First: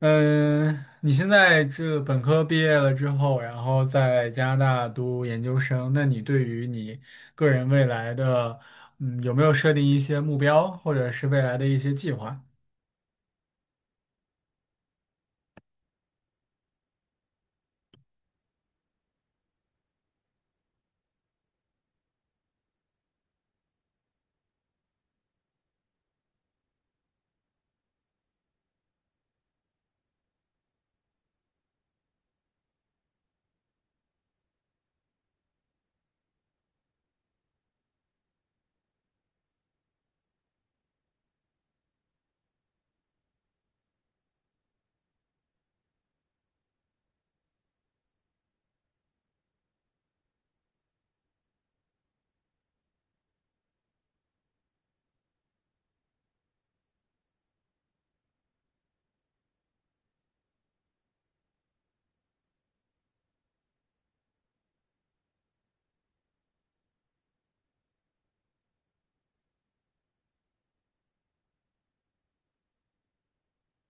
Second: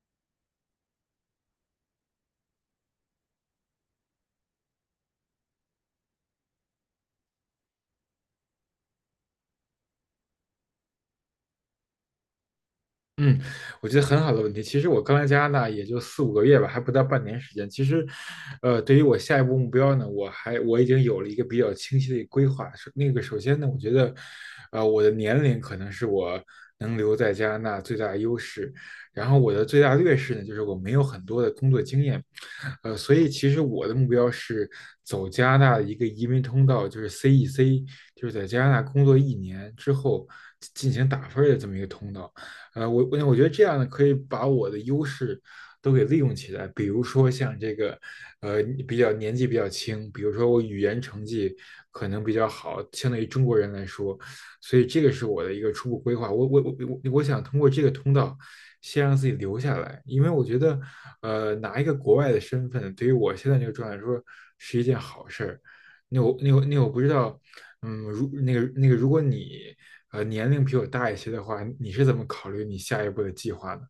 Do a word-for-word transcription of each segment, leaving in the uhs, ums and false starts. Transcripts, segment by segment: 嗯，你现在这本科毕业了之后，然后在加拿大读研究生，那你对于你个人未来的，嗯，有没有设定一些目标，或者是未来的一些计划？嗯，我觉得很好的问题。其实我刚来加拿大也就四五个月吧，还不到半年时间。其实，呃，对于我下一步目标呢，我还我已经有了一个比较清晰的一个规划。首那个首先呢，我觉得，呃，我的年龄可能是我能留在加拿大最大的优势。然后我的最大劣势呢，就是我没有很多的工作经验，呃，所以其实我的目标是走加拿大的一个移民通道，就是 C E C，就是在加拿大工作一年之后进行打分儿的这么一个通道。呃，我我我觉得这样呢，可以把我的优势都给利用起来。比如说像这个，呃，比较年纪比较轻，比如说我语言成绩可能比较好，相对于中国人来说，所以这个是我的一个初步规划。我我我我我想通过这个通道，先让自己留下来，因为我觉得，呃，拿一个国外的身份，对于我现在这个状态来说是一件好事儿。那我那我那我不知道，嗯，如那个那个，如果你呃年龄比我大一些的话，你是怎么考虑你下一步的计划呢？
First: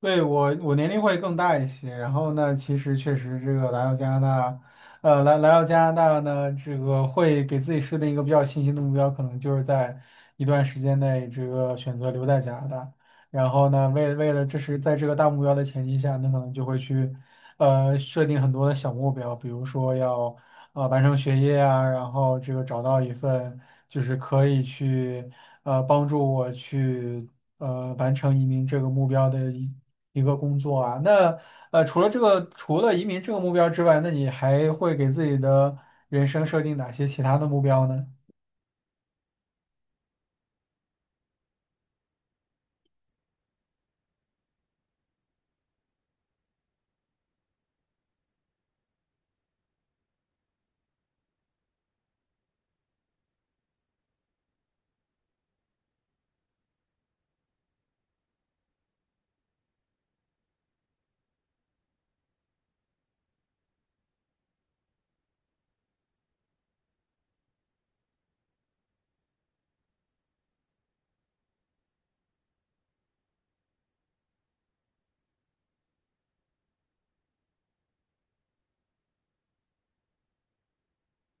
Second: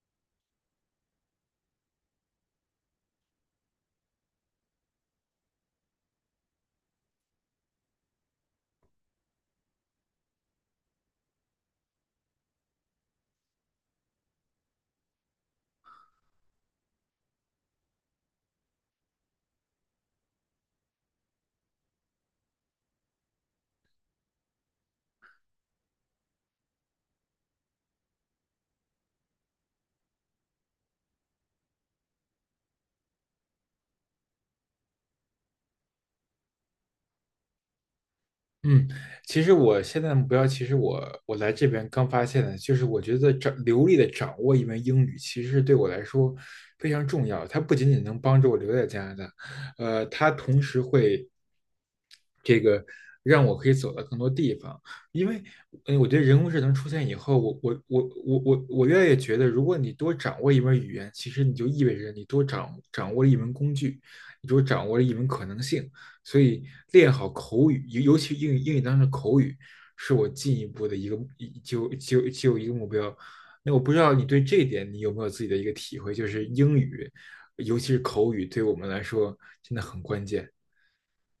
对，我，我年龄会更大一些。然后呢，其实确实这个来到加拿大，呃，来来到加拿大呢，这个会给自己设定一个比较清晰的目标，可能就是在一段时间内这个选择留在加拿大。然后呢，为为了这是在这个大目标的前提下，那可能就会去呃设定很多的小目标，比如说要呃完成学业啊，然后这个找到一份就是可以去呃帮助我去。呃完成移民这个目标的一。一个工作啊。那呃，除了这个，除了移民这个目标之外，那你还会给自己的人生设定哪些其他的目标呢？嗯，其实我现在的目标，其实我我来这边刚发现的，就是我觉得掌流利的掌握一门英语，其实对我来说非常重要。它不仅仅能帮助我留在加拿大，呃，它同时会这个让我可以走到更多地方。因为，嗯，我觉得人工智能出现以后，我我我我我我越来越觉得，如果你多掌握一门语言，其实你就意味着你多掌掌握了一门工具，你多掌握了一门可能性。所以，练好口语，尤尤其英语英语当中的口语，是我进一步的一个就就就一个目标。那我不知道你对这一点你有没有自己的一个体会，就是英语，尤其是口语，对我们来说真的很关键。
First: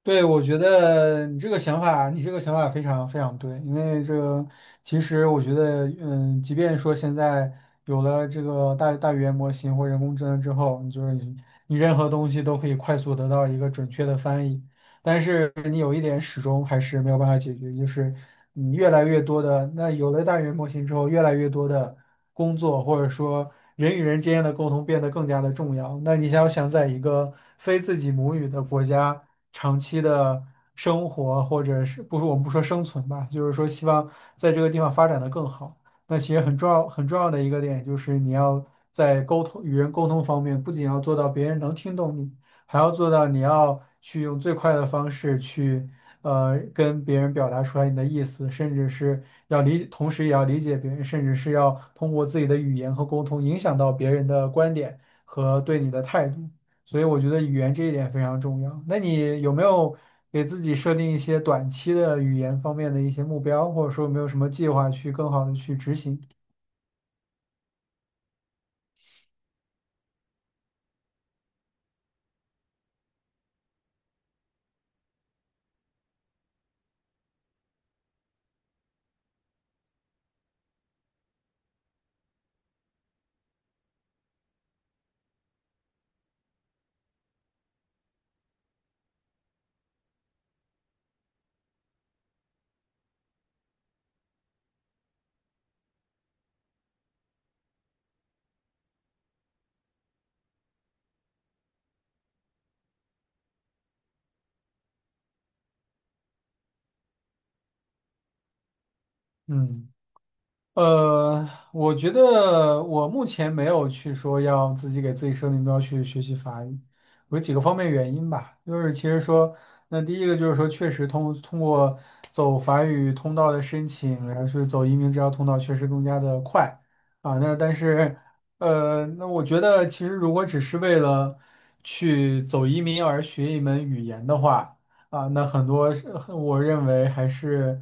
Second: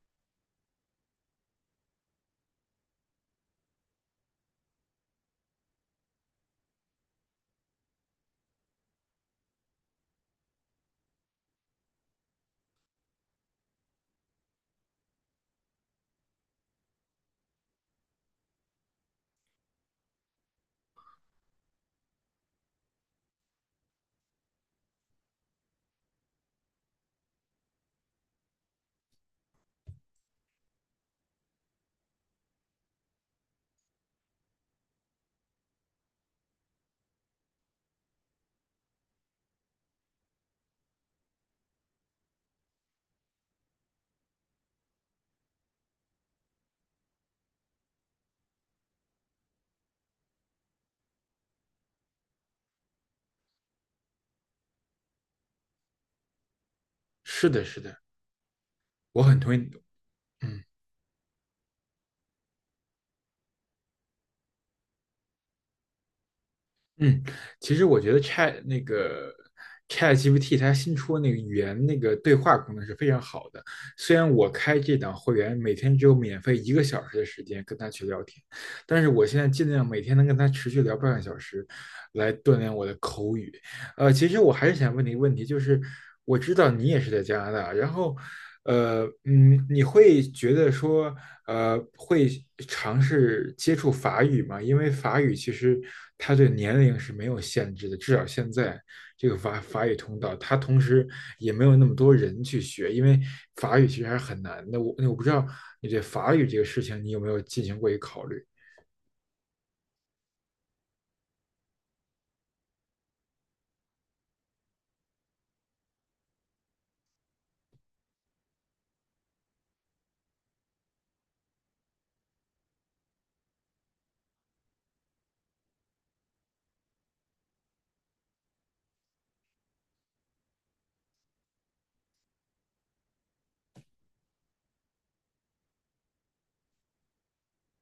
对，我觉得你这个想法，你这个想法非常非常对，因为这个其实我觉得，嗯，即便说现在有了这个大大语言模型或人工智能之后，你就是你你任何东西都可以快速得到一个准确的翻译。但是你有一点始终还是没有办法解决，就是你越来越多的，那有了大语言模型之后，越来越多的工作或者说人与人之间的沟通变得更加的重要。那你想要想在一个非自己母语的国家长期的生活，或者是不是我们不说生存吧，就是说希望在这个地方发展的更好。那其实很重要很重要的一个点就是你要在沟通与人沟通方面，不仅要做到别人能听懂你。还要做到你要去用最快的方式去，呃，跟别人表达出来你的意思，甚至是要理，同时也要理解别人，甚至是要通过自己的语言和沟通影响到别人的观点和对你的态度。所以我觉得是语的，言是这一的。点非常重要。那我很你有同意，没有给自嗯己设定一些短期的语言方面的一些目标，或者说有没有什么计划去更好的去执行？嗯，其实我觉得 Chat 那个 ChatGPT 它新出的那个语言那个对话功能是非常好的。虽然我开这档会员每天只有免费一个小时的时间跟他去聊天，但是我现在尽量每天能跟他持续聊半个小时，来锻炼我的口语。呃，其实我还是想问你一个问题，就是我知道你也是在加拿大，然后，呃，嗯，你会觉得说，呃，会尝试接触法语吗？因为法语其实它对年龄是没有限制的，至少现在这个法法语通道，它同时也没有那么多人去学，因为法语其实还是很难的。我我不知道你对法语这个事情，你有没有进行过一个考虑？嗯。呃，我觉得我目前没有去说要自己给自己设定目标去学习法语，有几个方面原因吧。就是其实说，那第一个就是说，确实通通过走法语通道的申请，然后是走移民这条通道，确实更加的快啊。那但是，呃，那我觉得其实如果只是为了去走移民而学一门语言的话，啊，那很多是我认为还是。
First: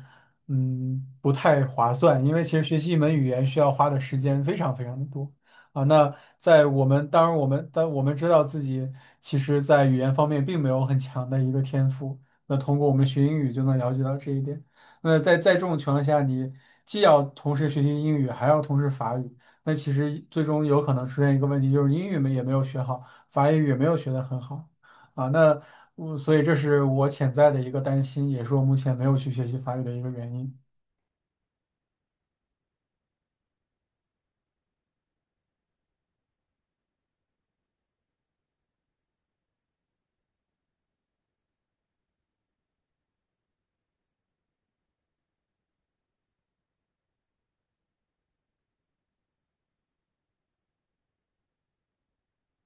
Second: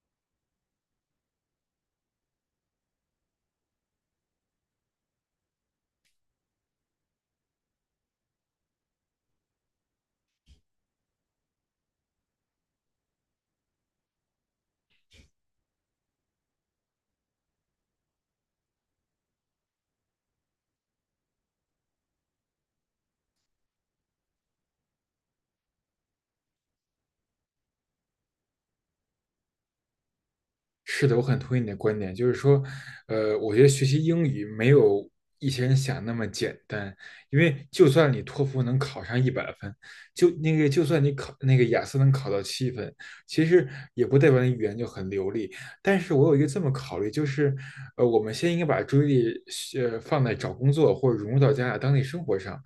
嗯，不太划算，因为其实学习一门语言需要花的时间非常非常的多啊。那在我们当然我们但我们知道自己其实，在语言方面并没有很强的一个天赋，那通过我们学英语就能了解到这一点。那在在这种情况下，你既要同时学习英语，还要同时法语，那其实最终有可能出现一个问题，就是英语没也没有学好，法语也没有学得很好啊。那我所以这是我潜在的一个担心，也是我目前没有去学习法语的一个原因。是的，我很同意你的观点，就是说，呃，我觉得学习英语没有一些人想那么简单，因为就算你托福能考上一百分，就那个就算你考那个雅思能考到七分，其实也不代表你语言就很流利。但是我有一个这么考虑，就是，呃，我们先应该把注意力呃放在找工作或者融入到加拿大当地生活上，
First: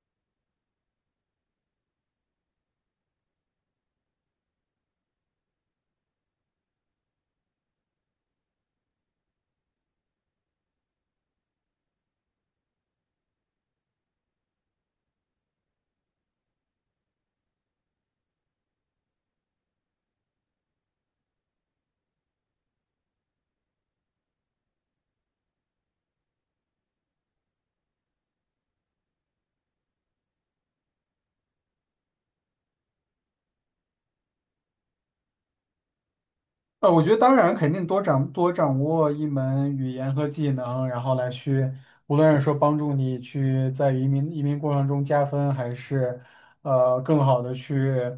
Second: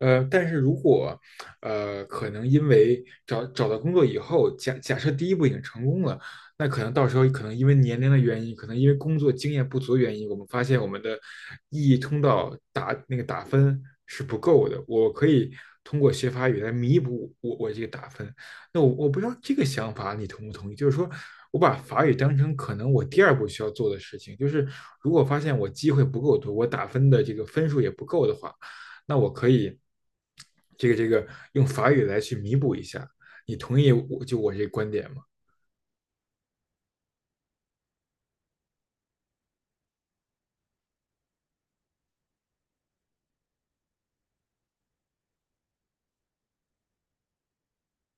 呃，但是如果，呃，可能因为找找到工作以后，假假设第一步已经成功了。那可能到时候可能因为年龄的原因，可能因为工作经验不足的原因，我们发现我们的意义通道打那个打分是不够的。我可以通过学法语来弥补我我这个打分。那我我不知道这个想法你同不同意？就是说我把法语当成可能我第二步需要做的事情，就是如果发现我机会不够多，我打分的这个分数也不够的话，那我可以这个这个用法语来去弥补一下。你同意我就我这个观点吗？呃，我觉得当然肯定多掌多掌握一门语言和技能，然后来去，无论是说帮助你去在移民移民过程中加分，还是呃更好的去，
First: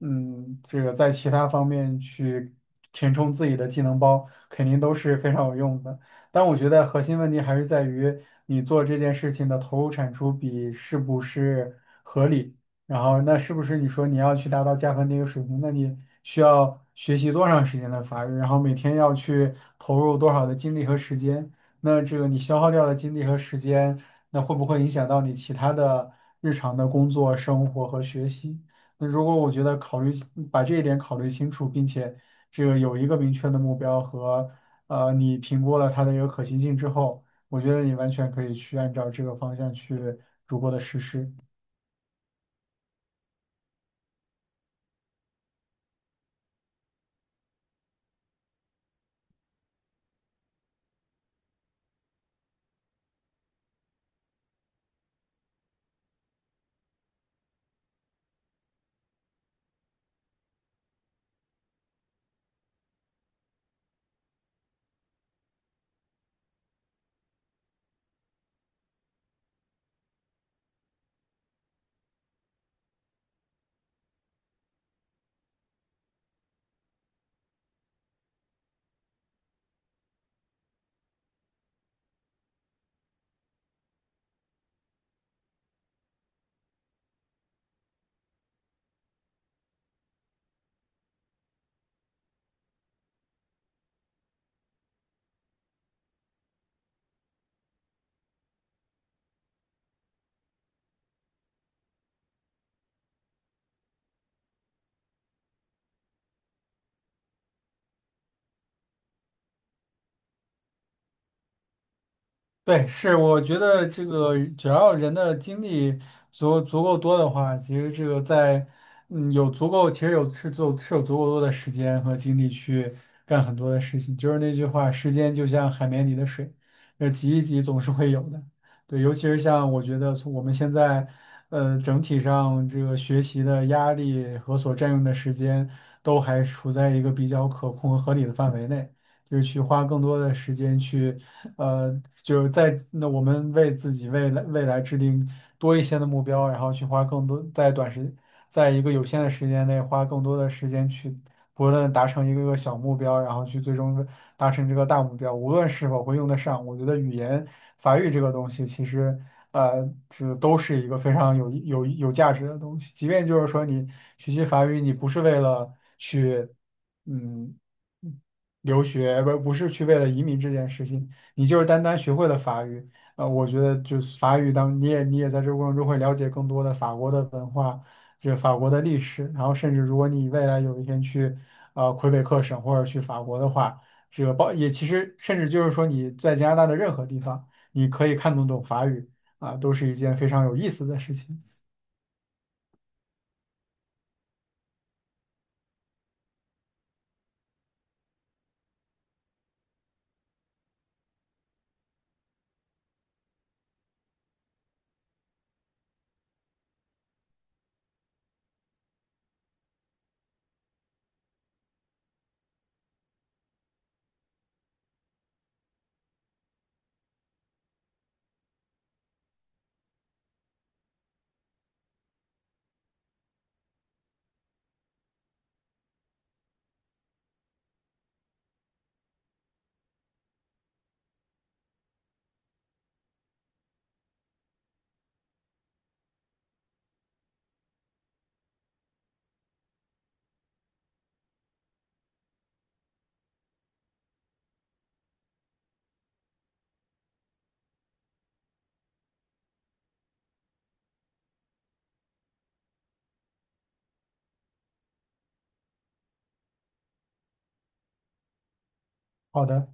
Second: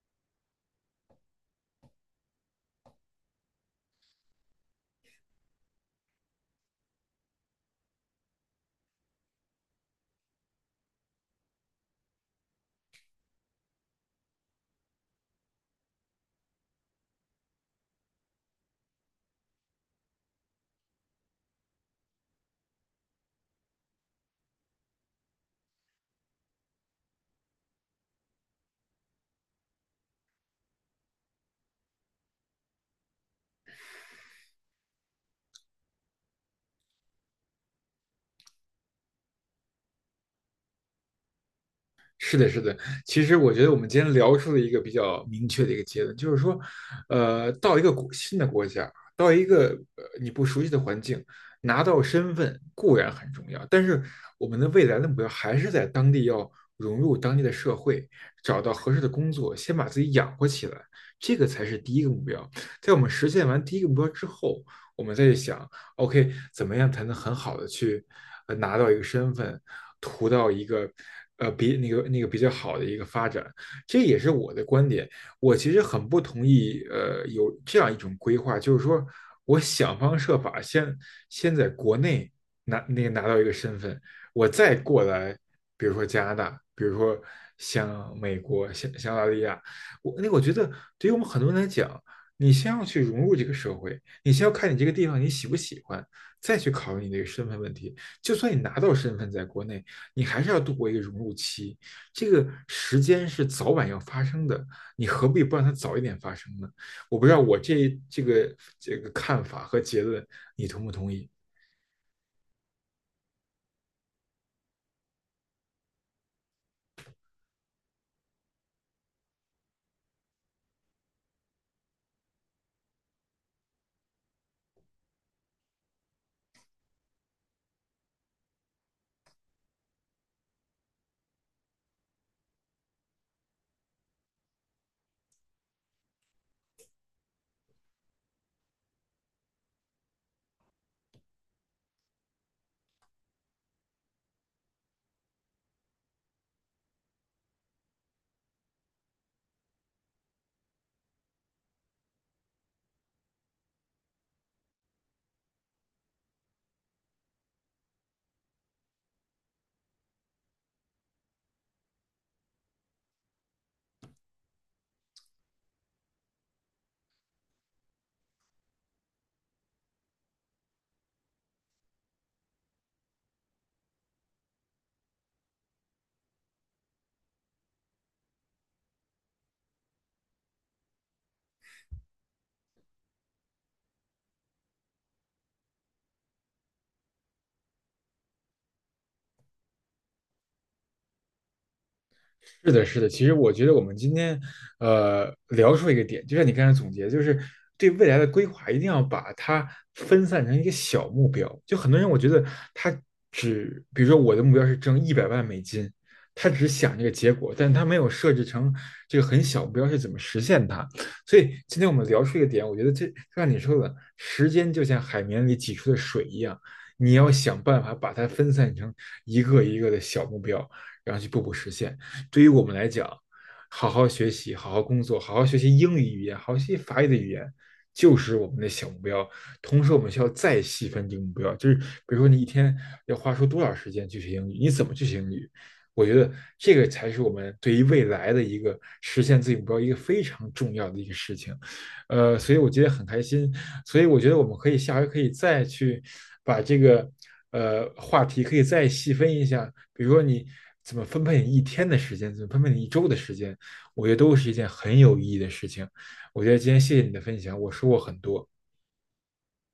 嗯，这个在其他方面去填充自己的技能包，肯定都是非常有用的。但我觉得核心问题还是在于你做这件事情的投入产出比是不是。合理。然后那是不是你说你要去达到加分的一个水平，那你需要学习多长时间的法语，然后每天要去投入多少的精力和时间？那这个你消耗掉的精力和时间，那会不会影响到你其他的日常的工作、生活和学习？那如果我觉得考虑把这一点考虑清楚，并且这个有一个明确的目标和呃你评估了它的一个可行性之后，我觉得你完全可以去按照这个方向去逐步的实施。是的，是的。其实我觉得我们今天聊出了一个比较明确的一个结论，就是说，呃，到一个国新的国家，到一个呃你不熟悉的环境，拿到身份固然很重要，但是我们的未来的目标还是在当地要融入当地的社会，找到合适的工作，先把自己养活起来，这个才是第一个目标。在我们实现完第一个目标之后，我们再去想，OK，怎么样才能很好的去呃拿到一个身份，图到一个呃比那个那个比较好的一个发展，这也是我的观点。我其实很不同意呃有这样一种规划，就是说我想方设法先先在国内拿那个拿到一个身份，我再过来，比如说加拿大，比如说像美国、像像澳大利亚，我那个我觉得对于我们很多人来讲。你先要去融入这个社会，你先要看你这个地方你喜不喜欢，再去考虑你这个身份问题。就算你拿到身份在国内，你还是要度过一个融入期，这个时间是早晚要发生的，你何必不让它早一点发生呢？我不知道我这这个这个看法和结论，你同不同意？对，是，我觉得这个只要人的精力足足够多的话，其实这个在嗯有足够，其实有是足是有足够多的时间和精力去干很多的事情。就是那句话，时间就像海绵里的水，呃，挤一挤总是会有的。对，尤其是像我觉得从我们现在呃整体上这个学习的压力和所占用的时间都还处在一个比较可控和合理的范围内。就是去花更多的时间去呃，就在那我们为自己未来未来制定多一些的目标，然后去花更多在短时，在一个有限的时间内花更多的时间去，不论达成一个个小目标，然后去最终达成这个大目标，无论是否会用得上，我觉得语言法语这个东西其实。呃，这都是一个非常有有有价值的东西。即便就是说你学习法语，你不是为了去嗯留学，不不是去为了移民这件事情，你就是单单学会了法语，呃，我觉得就是法语当你也你也在这个过程中会了解更多的法国的文化，就法国的历史，然后甚至如果你未来有一天去呃魁北克省或者去法国的话，这个包也其实甚至就是说你在加拿大的任何地方，你可以看得懂法语啊，都是一件非常有意思的事情。是的，是的。其实我觉得我们今天，呃，聊出一个点，就像你刚才总结，就是对未来的规划一定要把它分散成一个小目标。就很多人，我觉得他只，比如说我的目标是挣一百万美金，他只想这个结果，但他没有设置成这个很小目标是怎么实现它。所以今天我们聊出一个点，我觉得这就像你说的，时间就像海绵里挤出的水一样，你要想办法把它分散成一个一个的小目标，然后去步步实现。对于我们来讲，好好学习、好好工作、好好学习英语语言、好好学习法语的语言，就是我们的小目标。同时，我们需要再细分这个目标，就是比如说你一天要花出多少时间去学英语，你怎么去学英语？我觉得这个才是我们对于未来的一个实现自己目标一个非常重要的一个事情。呃，所以我今天很开心。所以我觉得我们可以下回可以再去把这个呃话题可以再细分一下，比如说你怎么分配你一天的时间，怎么分配你一周的时间，我觉得都是一件很有意义的事情。我觉得今天谢谢你的分享，我说过很多。好的。